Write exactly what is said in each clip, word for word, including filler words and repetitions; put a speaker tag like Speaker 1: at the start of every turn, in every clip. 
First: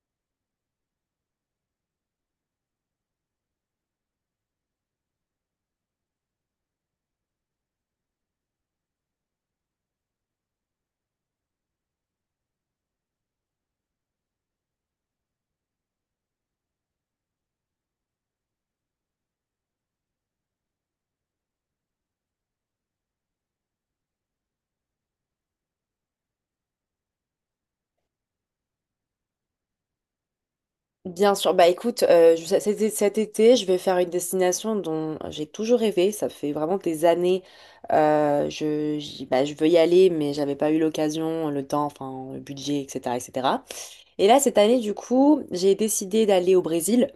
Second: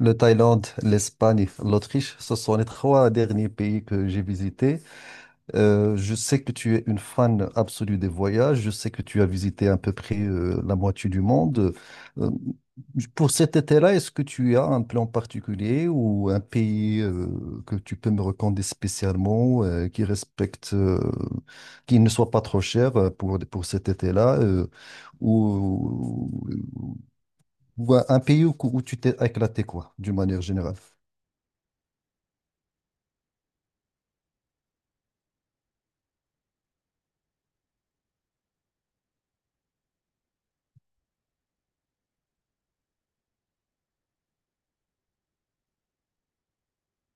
Speaker 1: Le Thaïlande, l'Espagne, l'Autriche, ce sont les trois derniers pays que j'ai visités. Euh, je sais que tu es une fan absolue des voyages. Je sais que tu as visité à peu près euh, la moitié du monde. Euh, pour cet été-là, est-ce que tu as un plan particulier ou un pays euh, que tu peux me recommander spécialement, euh, qui respecte, euh, qui ne soit pas trop cher euh, pour, pour cet été-là, euh, ou, ou un pays où, où tu t'es éclaté, quoi, d'une manière générale?
Speaker 2: Bien sûr, bah écoute, euh, je- cet été, cet été, je vais faire une destination dont j'ai toujours rêvé. Ça fait vraiment des années. euh, je, j'y- bah, je veux y aller, mais j'avais pas eu l'occasion, le temps, enfin, le budget, et cetera, et cetera. Et cetera. Et là, cette année, du coup, j'ai décidé d'aller au Brésil.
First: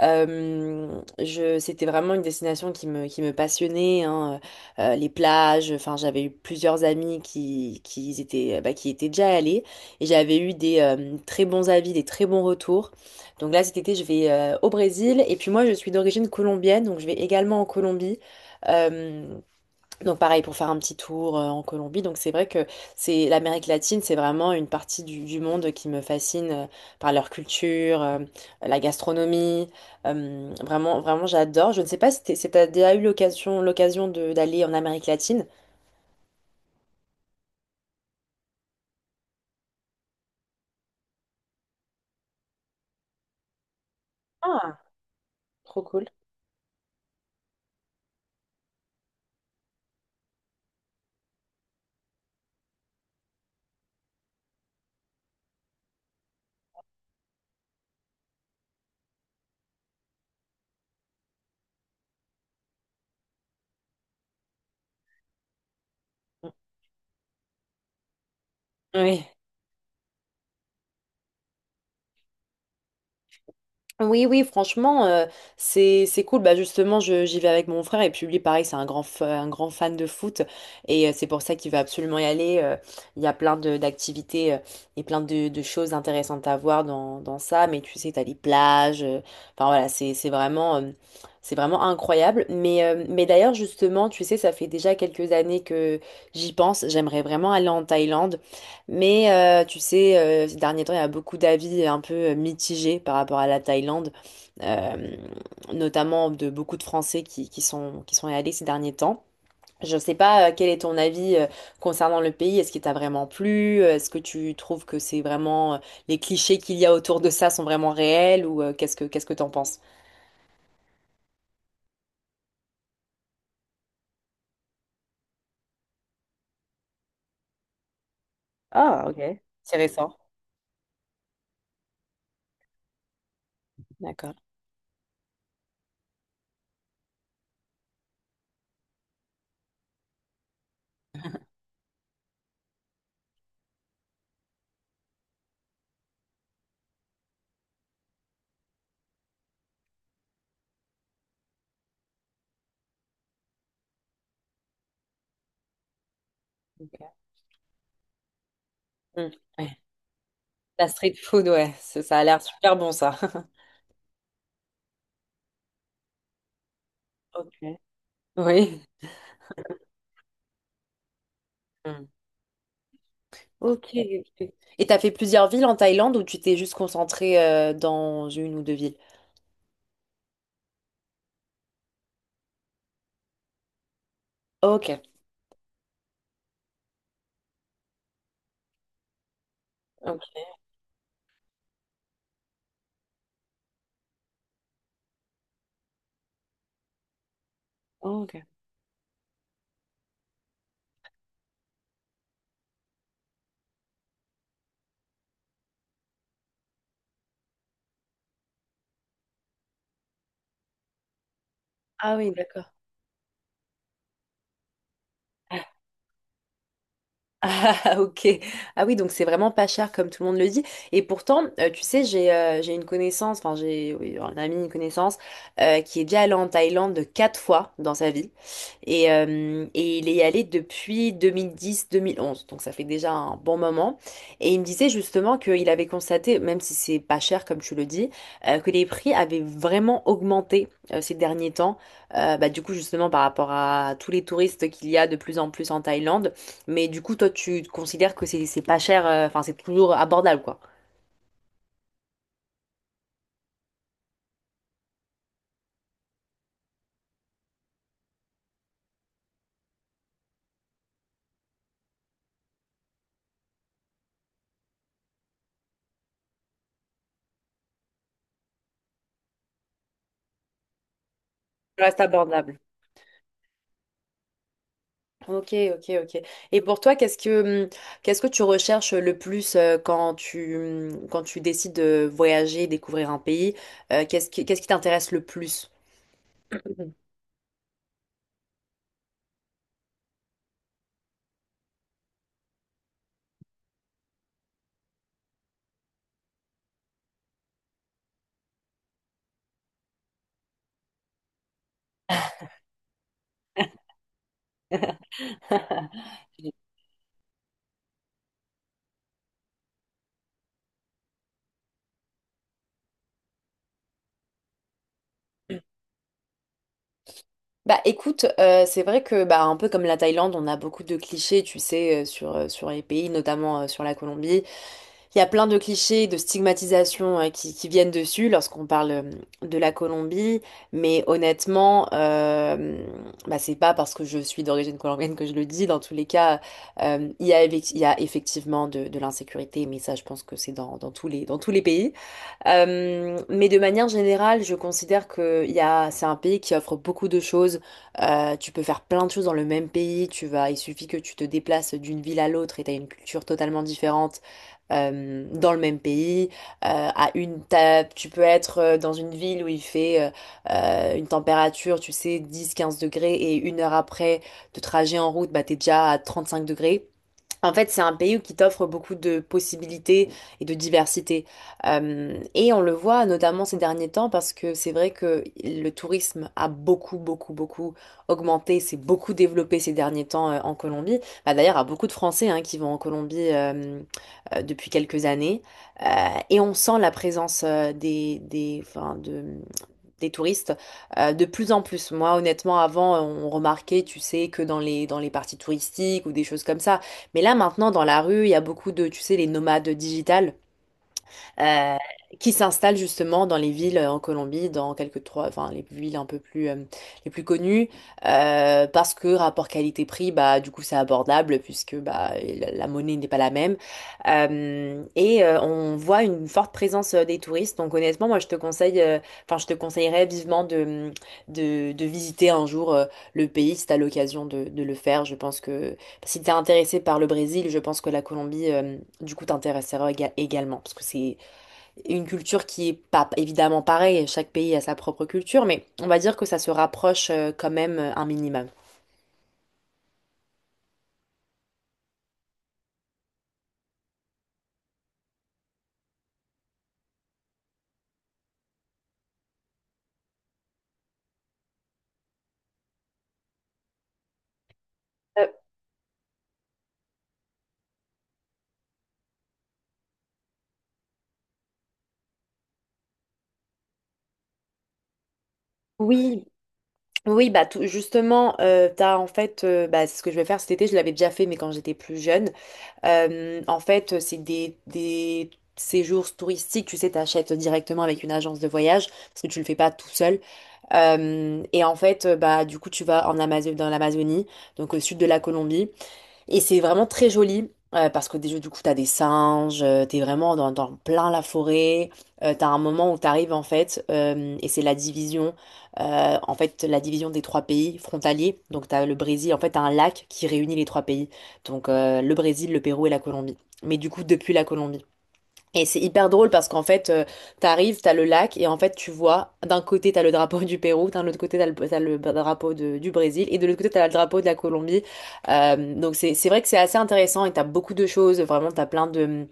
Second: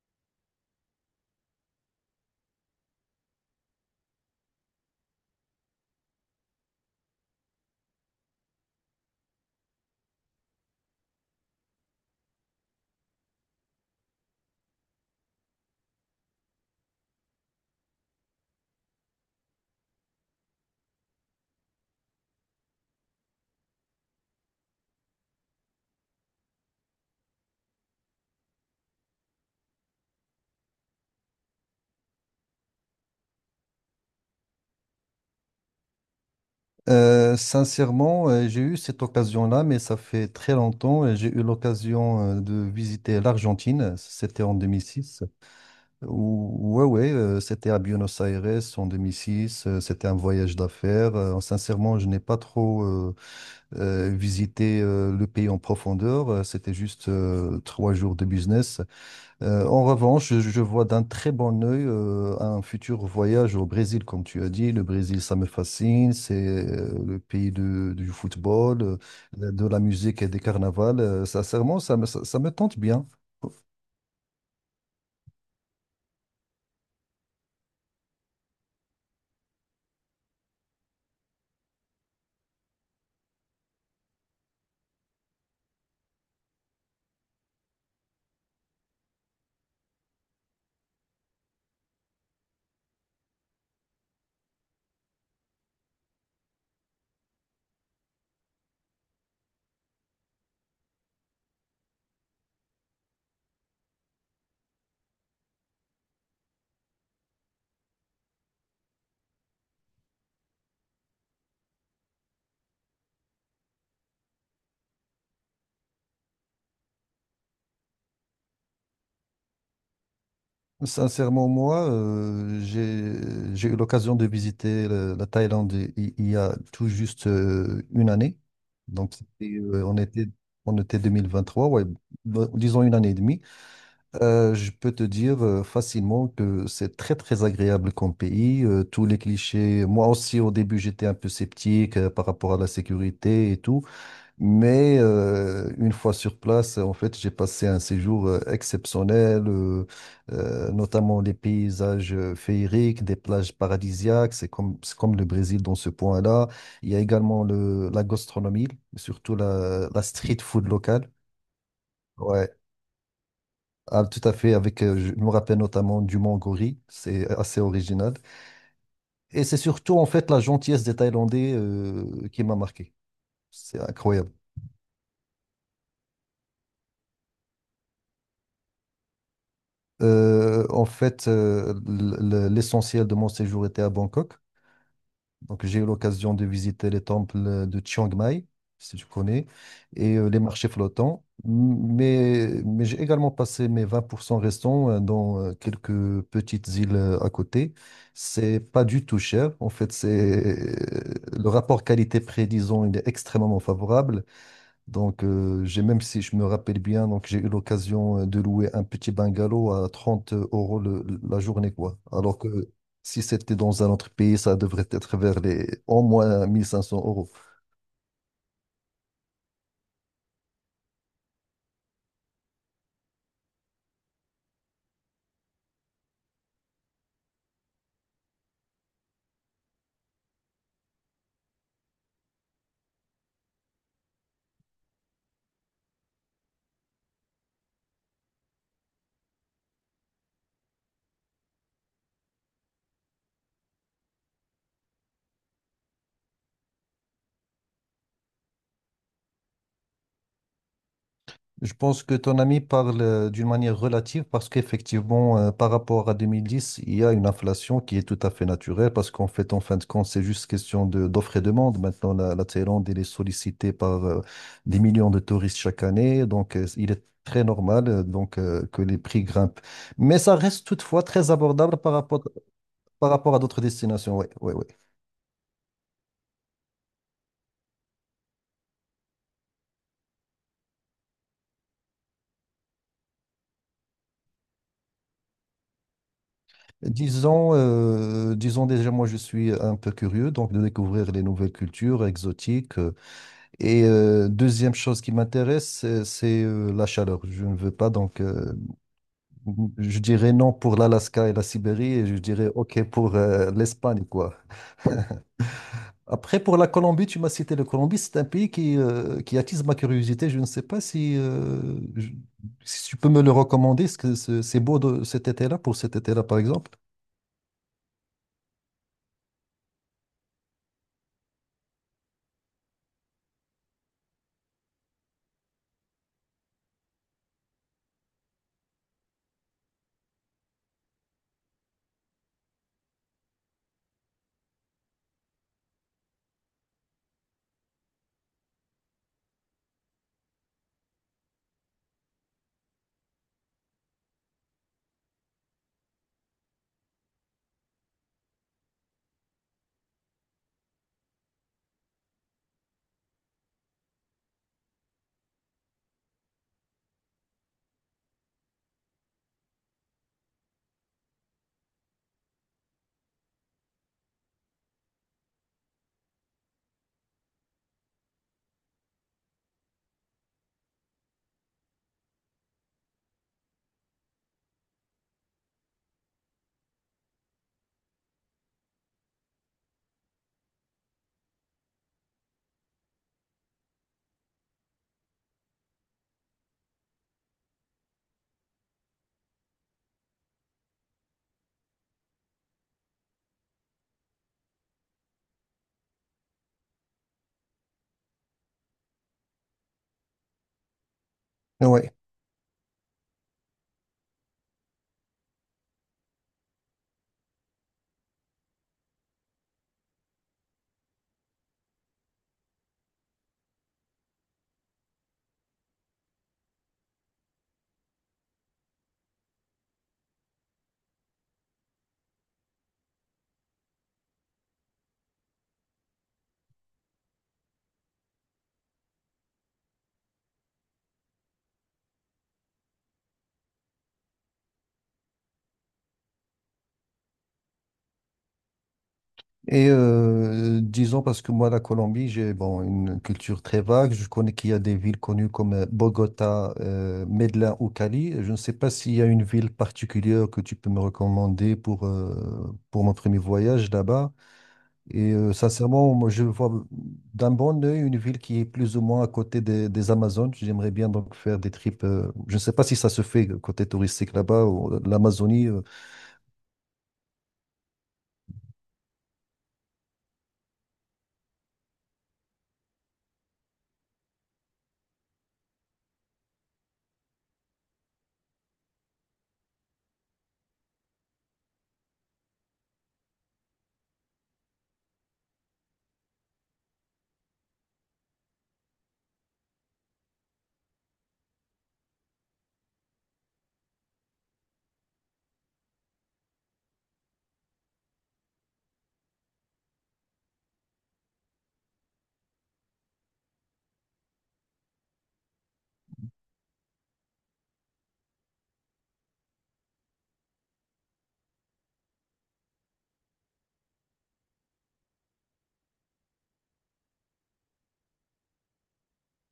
Speaker 2: Euh, je, c'était vraiment une destination qui me, qui me passionnait, hein. Euh, les plages. Enfin, j'avais eu plusieurs amis qui, qui y étaient, bah, qui y étaient déjà allés et j'avais eu des euh, très bons avis, des très bons retours. Donc là, cet été, je vais euh, au Brésil et puis moi, je suis d'origine colombienne, donc je vais également en Colombie. Euh, donc pareil pour faire un petit tour euh, en Colombie. Donc c'est vrai que c'est l'Amérique latine, c'est vraiment une partie du, du monde qui me fascine euh, par leur culture, euh, la gastronomie. euh, vraiment, vraiment, j'adore. Je ne sais pas si t'es- si t'as déjà eu l'occasion, l'occasion de- d'aller en Amérique latine.
Speaker 1: Euh, sincèrement, euh, j'ai eu cette occasion-là, mais ça fait très longtemps. et j'ai eu l'occasion euh, de visiter l'Argentine. C'était en
Speaker 2: Ah,
Speaker 1: deux mille six.
Speaker 2: trop cool.
Speaker 1: Ou- Ouais, ouais, euh, c'était à Buenos Aires en deux mille six. euh, C'était un voyage d'affaires. Euh, sincèrement, je n'ai pas trop euh, euh, visité euh, le pays en profondeur. euh, C'était juste euh, trois jours de business. Euh, en revanche, je, je vois d'un très bon œil euh, un futur voyage au Brésil, comme tu as dit. Le Brésil, ça me fascine. C'est euh, le pays de- du football, euh,
Speaker 2: Oui.
Speaker 1: de la musique et des carnavals. Euh, sincèrement, ça me, ça, ça me tente bien.
Speaker 2: Oui, oui, franchement, euh, c'est c'est cool. Bah justement, je- j'y vais avec mon frère et puis lui, pareil, c'est un grand f- un grand fan de foot et euh, c'est pour ça qu'il veut absolument y aller. Euh, Il y a plein de d'activités euh, et plein de, de choses intéressantes à voir dans, dans ça. Mais tu sais, t'as les plages. euh, Enfin voilà, c'est c'est vraiment euh, c'est vraiment incroyable. Mais euh, mais d'ailleurs, justement, tu sais, ça fait déjà quelques années que j'y pense. J'aimerais vraiment aller en Thaïlande. Mais euh, tu sais, euh, ces derniers temps, il y a beaucoup d'avis un peu euh, mitigés par rapport à la Thaïlande euh, notamment de beaucoup de Français qui, qui sont, qui sont allés ces derniers temps. Je ne sais pas euh, quel est ton avis euh, concernant le pays. Est-ce qu'il t'a vraiment plu? Euh, Est-ce que tu trouves que c'est vraiment euh, les clichés qu'il y a autour de ça sont vraiment réels ou euh, qu'est-ce que qu'est-ce que t'en penses?
Speaker 1: Sincèrement, moi, euh, j'ai, j'ai eu l'occasion de visiter le- la Thaïlande i- il, y a tout juste euh, une année.
Speaker 2: Ah,
Speaker 1: Donc,
Speaker 2: ok.
Speaker 1: c'était,
Speaker 2: C'est
Speaker 1: euh, on
Speaker 2: récent.
Speaker 1: était, on était deux mille vingt-trois, ouais, bon, disons une année et demie.
Speaker 2: D'accord.
Speaker 1: Euh, je peux te dire euh, facilement que c'est très très agréable comme pays. Euh, tous les clichés, moi aussi au début j'étais un peu sceptique euh, par rapport à la sécurité et tout, mais euh, une fois sur place, en fait j'ai passé un séjour euh, exceptionnel, euh, euh, notamment les paysages euh, féeriques, des plages paradisiaques, c'est comme, c'est comme le Brésil dans ce point-là. Il y a
Speaker 2: Ok.
Speaker 1: également le, la gastronomie,
Speaker 2: Mm.
Speaker 1: surtout
Speaker 2: Ouais.
Speaker 1: la, la street food
Speaker 2: La
Speaker 1: locale.
Speaker 2: street food, ouais, ça ça a l'air
Speaker 1: Ouais.
Speaker 2: super bon ça.
Speaker 1: Ah, tout à fait, avec, euh, je me rappelle notamment du Mangori, c'est
Speaker 2: Ok.
Speaker 1: assez original.
Speaker 2: Oui.
Speaker 1: Et c'est surtout en fait la gentillesse des Thaïlandais
Speaker 2: Mm.
Speaker 1: euh, qui m'a marqué. C'est
Speaker 2: Ok.
Speaker 1: incroyable.
Speaker 2: Ok. Et t'as fait plusieurs villes en Thaïlande ou tu t'es juste concentré euh, dans une ou deux villes?
Speaker 1: Euh, en fait, euh, l- l- l'essentiel de mon séjour était à Bangkok.
Speaker 2: Ok.
Speaker 1: Donc, j'ai eu l'occasion de visiter les temples de Chiang Mai, si tu connais, et euh, les
Speaker 2: Ok.
Speaker 1: marchés flottants. M- Mais, mais j'ai également passé mes vingt pour cent restants euh, dans euh, quelques petites îles euh, à côté.
Speaker 2: Oh, ok.
Speaker 1: C'est pas du tout cher. En fait, c'est le rapport qualité-prix, disons, il est extrêmement favorable. Donc, euh, j'ai, même si je me rappelle bien, donc j'ai eu l'occasion euh, de louer un petit bungalow à trente euros le- la journée, quoi.
Speaker 2: Ah oui,
Speaker 1: Alors que
Speaker 2: d'accord.
Speaker 1: si c'était dans un autre pays, ça devrait être vers les, au moins, mille cinq cents euros.
Speaker 2: Ah, ok. Ah oui, donc c'est vraiment pas cher comme tout le monde le dit. Et pourtant, euh, tu sais, j'ai euh, j'ai une connaissance, enfin j'ai oui, un ami, une connaissance, euh, qui est déjà allé en Thaïlande quatre fois dans sa vie. Et, euh, et il est allé depuis deux mille dix-deux mille onze, donc ça fait déjà un bon moment. Et il me disait justement qu'il avait constaté, même si c'est pas cher comme tu le dis, euh, que les prix avaient vraiment augmenté euh, ces derniers temps. Euh, bah, du coup, justement, par rapport à tous les touristes qu'il y a de plus en plus en Thaïlande. Mais du coup, toi, tu considères que c'est c'est pas cher, euh, enfin, c'est toujours abordable, quoi.
Speaker 1: Je pense que ton ami parle euh, d'une manière relative parce qu'effectivement, euh, par rapport à deux mille dix, il y a une inflation qui est tout à fait naturelle parce qu'en fait, en fin de compte, c'est juste question de, d'offre et demande. Maintenant, la, la Thaïlande, elle est sollicitée par euh, des millions de touristes chaque année. Donc, euh, il est très normal euh, donc, euh, que les prix grimpent. Mais ça reste toutefois très abordable
Speaker 2: Ça
Speaker 1: par
Speaker 2: Reste
Speaker 1: rapport,
Speaker 2: abordable.
Speaker 1: par rapport à d'autres destinations. Oui, oui, oui.
Speaker 2: Ok, ok, ok. Et pour toi, qu'est-ce que hum, qu'est-ce que tu recherches le plus euh, quand tu hum, quand tu décides de voyager, découvrir un pays? Euh, qu'est-ce qui qu'est-ce qui t'intéresse le plus? Mhm.
Speaker 1: Disons, euh, disons déjà, moi, je suis un peu curieux donc de découvrir les nouvelles cultures exotiques. Euh, Et euh, deuxième chose qui m'intéresse, c'est c'est, euh, la chaleur. Je ne veux pas, donc euh, je dirais non pour l'Alaska et la Sibérie, et je dirais OK pour euh, l'Espagne, quoi. Après, pour la Colombie, tu m'as cité la Colombie, c'est un pays qui, euh, qui attise ma curiosité. Je ne sais pas si, euh, je- si tu peux me le recommander, est-ce que c'est c'est beau de, cet été-là, pour cet été-là, par exemple?
Speaker 2: Bah écoute, euh, c'est vrai que bah un peu comme la Thaïlande, on a beaucoup de clichés, tu sais, euh, sur euh, sur les pays, notamment euh, sur la Colombie. Il y a plein de clichés, de stigmatisation euh, qui, qui viennent dessus lorsqu'on parle euh, de la Colombie, mais honnêtement, euh, bah, c'est pas parce que je suis d'origine colombienne que je le dis. Dans tous les cas, euh, il y a, effec- il y a effectivement de, de l'insécurité, mais ça, je pense que c'est dans, dans tous les, dans tous les pays. Euh, mais de manière générale, je considère que il y a, c'est un pays qui offre beaucoup de choses. Euh, tu peux faire plein de choses dans le même pays. Tu vas, il suffit que tu te déplaces d'une ville à l'autre et tu as une culture totalement différente euh, dans le même pays, euh, à une ta- tu peux être euh, dans une ville où il fait euh, une température, tu sais, dix quinze degrés et une heure après de trajet en route, bah t'es déjà à trente-cinq degrés. En fait, c'est un pays qui t'offre beaucoup de possibilités et de diversité. Euh, et on le voit notamment ces derniers temps parce que c'est vrai que le tourisme a beaucoup, beaucoup, beaucoup augmenté, s'est beaucoup développé ces derniers temps euh, en Colombie. Bah, d'ailleurs, il y a beaucoup de Français hein, qui vont en Colombie euh, euh, depuis quelques années. Euh, et on sent la présence euh, des, des, enfin, de, des touristes euh, de plus en plus. Moi, honnêtement, avant, on remarquait, tu sais, que dans les, dans les parties touristiques ou des choses comme ça. Mais là, maintenant, dans la rue, il y a beaucoup de, tu sais, les nomades digitales euh,
Speaker 1: Oui.
Speaker 2: qui s'installent justement dans les villes euh, en Colombie, dans quelques trois, enfin les villes un peu plus euh, les plus connues, euh, parce que rapport qualité-prix, bah du coup c'est abordable puisque bah la, la monnaie n'est pas la même. Euh, et euh, on voit une forte présence euh, des touristes. Donc honnêtement, moi je te conseille, euh, enfin je te conseillerais vivement de de, de visiter un jour euh, le pays si t'as l'occasion de, de le faire. Je pense que si t'es intéressé par le Brésil, je pense que la Colombie, euh, du coup, t'intéressera éga- également parce que c'est une culture qui est pas évidemment pareille, chaque pays a sa propre culture, mais on va dire que ça se rapproche euh, quand même euh, un minimum.
Speaker 1: Et euh, disons, parce que moi, la Colombie, j'ai, bon, une culture très vague. Je connais qu'il y a des villes connues comme euh, Bogota, euh, Medellín ou Cali. Je ne sais pas s'il y a une ville particulière que tu peux me recommander pour, euh, pour mon premier voyage là-bas. Et
Speaker 2: Euh,
Speaker 1: euh, sincèrement, moi, je vois d'un bon œil une ville qui est plus ou moins à côté des, des Amazones. J'aimerais bien donc faire des trips. Euh, je ne sais pas si ça se fait euh, côté touristique là-bas, ou l'Amazonie. euh,
Speaker 2: oui, oui, bah tout- justement, euh, t'as en fait, euh, bah, c'est ce que je vais faire cet été, je l'avais déjà fait, mais quand j'étais plus jeune. Euh, en fait, euh, c'est des, des séjours touristiques, tu sais, t'achètes directement avec une agence de voyage, parce que tu le fais pas tout seul. Euh, et en fait, euh, bah du coup, tu vas en Amazo- dans l'Amazonie, donc au sud de la Colombie. Et c'est vraiment très joli. euh, parce que déjà, du coup, t'as des singes, euh, t'es vraiment dans, dans plein la forêt, euh, t'as un moment où t'arrives en fait, euh, et c'est la division, euh, en fait, la division des trois pays frontaliers. Donc t'as le Brésil, en fait, t'as un lac qui réunit les trois pays. Donc euh, le Brésil, le Pérou et la Colombie. Mais du coup, depuis la Colombie. Et c'est hyper drôle parce qu'en fait, euh, t'arrives, t'as le lac et en fait, tu vois, d'un côté, t'as le drapeau du Pérou, d'un autre côté, t'as le, t'as le drapeau de- du Brésil et de l'autre côté, t'as le drapeau de la Colombie. Euh, donc, c'est, c'est vrai que c'est assez intéressant et t'as beaucoup de choses. Vraiment, t'as plein de,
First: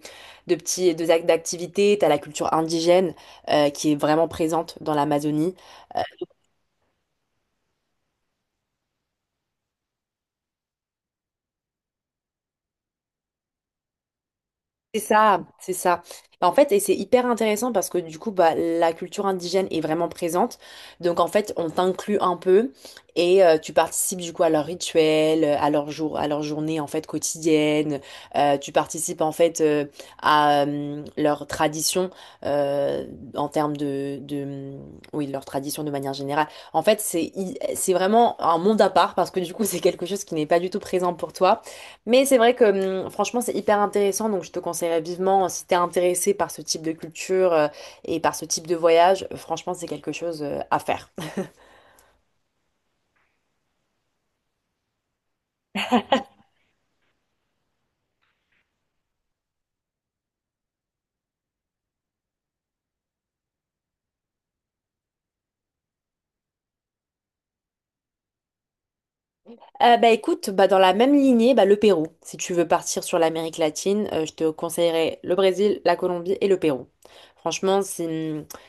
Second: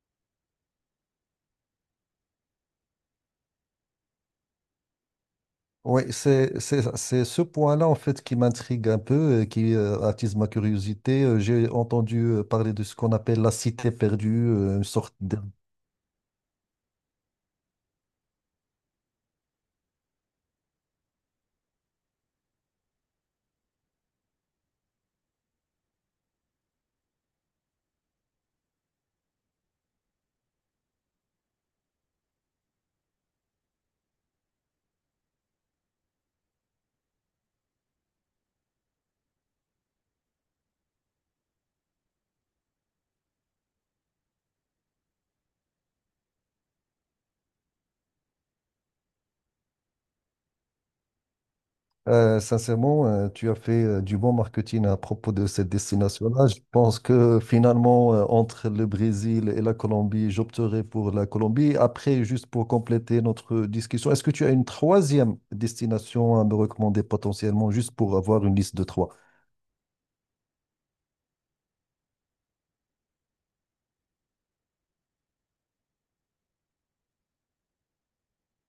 Speaker 2: de petits, de, ac- d'activités. T'as la culture indigène, euh, qui est vraiment présente dans l'Amazonie.
Speaker 1: Oui, c'est c'est- c'est ce point-là en fait qui m'intrigue un peu, et qui euh, attise ma curiosité. Euh, J'ai entendu euh, parler de ce qu'on appelle la cité perdue, euh, une
Speaker 2: C'est
Speaker 1: sorte d-
Speaker 2: ça, c'est ça. Bah, En fait, et c'est hyper intéressant parce que du coup, bah, la culture indigène est vraiment présente. Donc, en fait, on t'inclut un peu et euh, tu participes du coup à leurs rituels, à leur jour, à leur journée en fait quotidienne. Euh, tu participes en fait euh, à euh, leur tradition euh, en termes de, de, hum, oui, leur tradition de manière générale. En fait, c'est, c'est vraiment un monde à part parce que du coup, c'est quelque chose qui n'est pas du tout présent pour toi. Mais c'est vrai que hum, franchement, c'est hyper intéressant, donc je te conseillerais vivement, euh, si t'es intéressé par ce type de culture euh, et par ce type de voyage, euh, franchement, c'est quelque chose euh, à faire.
Speaker 1: Euh, sincèrement, euh, tu as fait euh, du bon marketing à propos de cette destination-là. Je pense que finalement, euh, entre le Brésil et la Colombie, j'opterai pour la Colombie. Après, juste pour compléter notre discussion, est-ce que tu as une troisième destination à me recommander potentiellement, juste pour avoir une liste de trois?
Speaker 2: Euh, bah écoute, bah dans la même lignée, bah le Pérou. Si tu veux partir sur l'Amérique latine, euh, je te conseillerais le Brésil, la Colombie et le Pérou. Franchement, si,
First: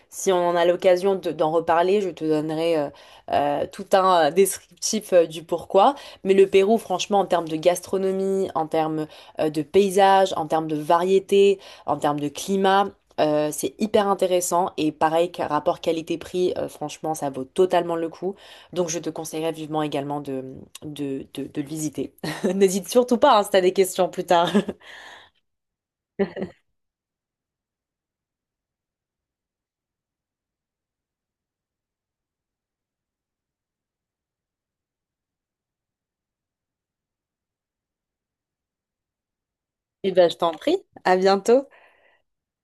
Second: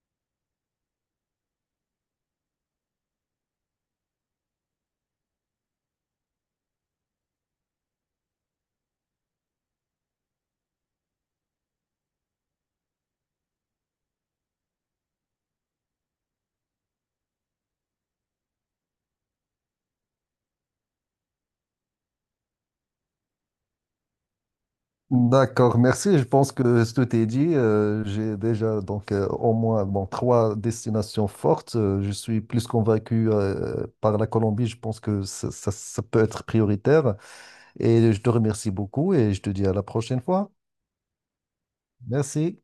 Speaker 2: si on en a l'occasion de- d'en reparler, je te donnerai euh, euh, tout un euh, descriptif euh, du pourquoi. Mais le Pérou, franchement, en termes de gastronomie, en termes euh, de paysage, en termes de variété, en termes de climat, euh, c'est hyper intéressant. Et pareil, qu'un rapport qualité-prix, euh, franchement, ça vaut totalement le coup. Donc, je te conseillerais vivement également de, de, de, de le visiter. N'hésite surtout pas, hein, si tu as des questions plus tard.
Speaker 1: D'accord, merci. Je pense que ce que t'es dit, euh, j'ai déjà donc euh, au moins, bon, trois destinations fortes. Euh, je suis plus convaincu euh, par la Colombie. Je pense que ça, ça- ça peut être prioritaire. Et je te remercie beaucoup et je te dis à la
Speaker 2: Et
Speaker 1: prochaine
Speaker 2: ben, je
Speaker 1: fois.
Speaker 2: t'en prie. À bientôt.
Speaker 1: Merci.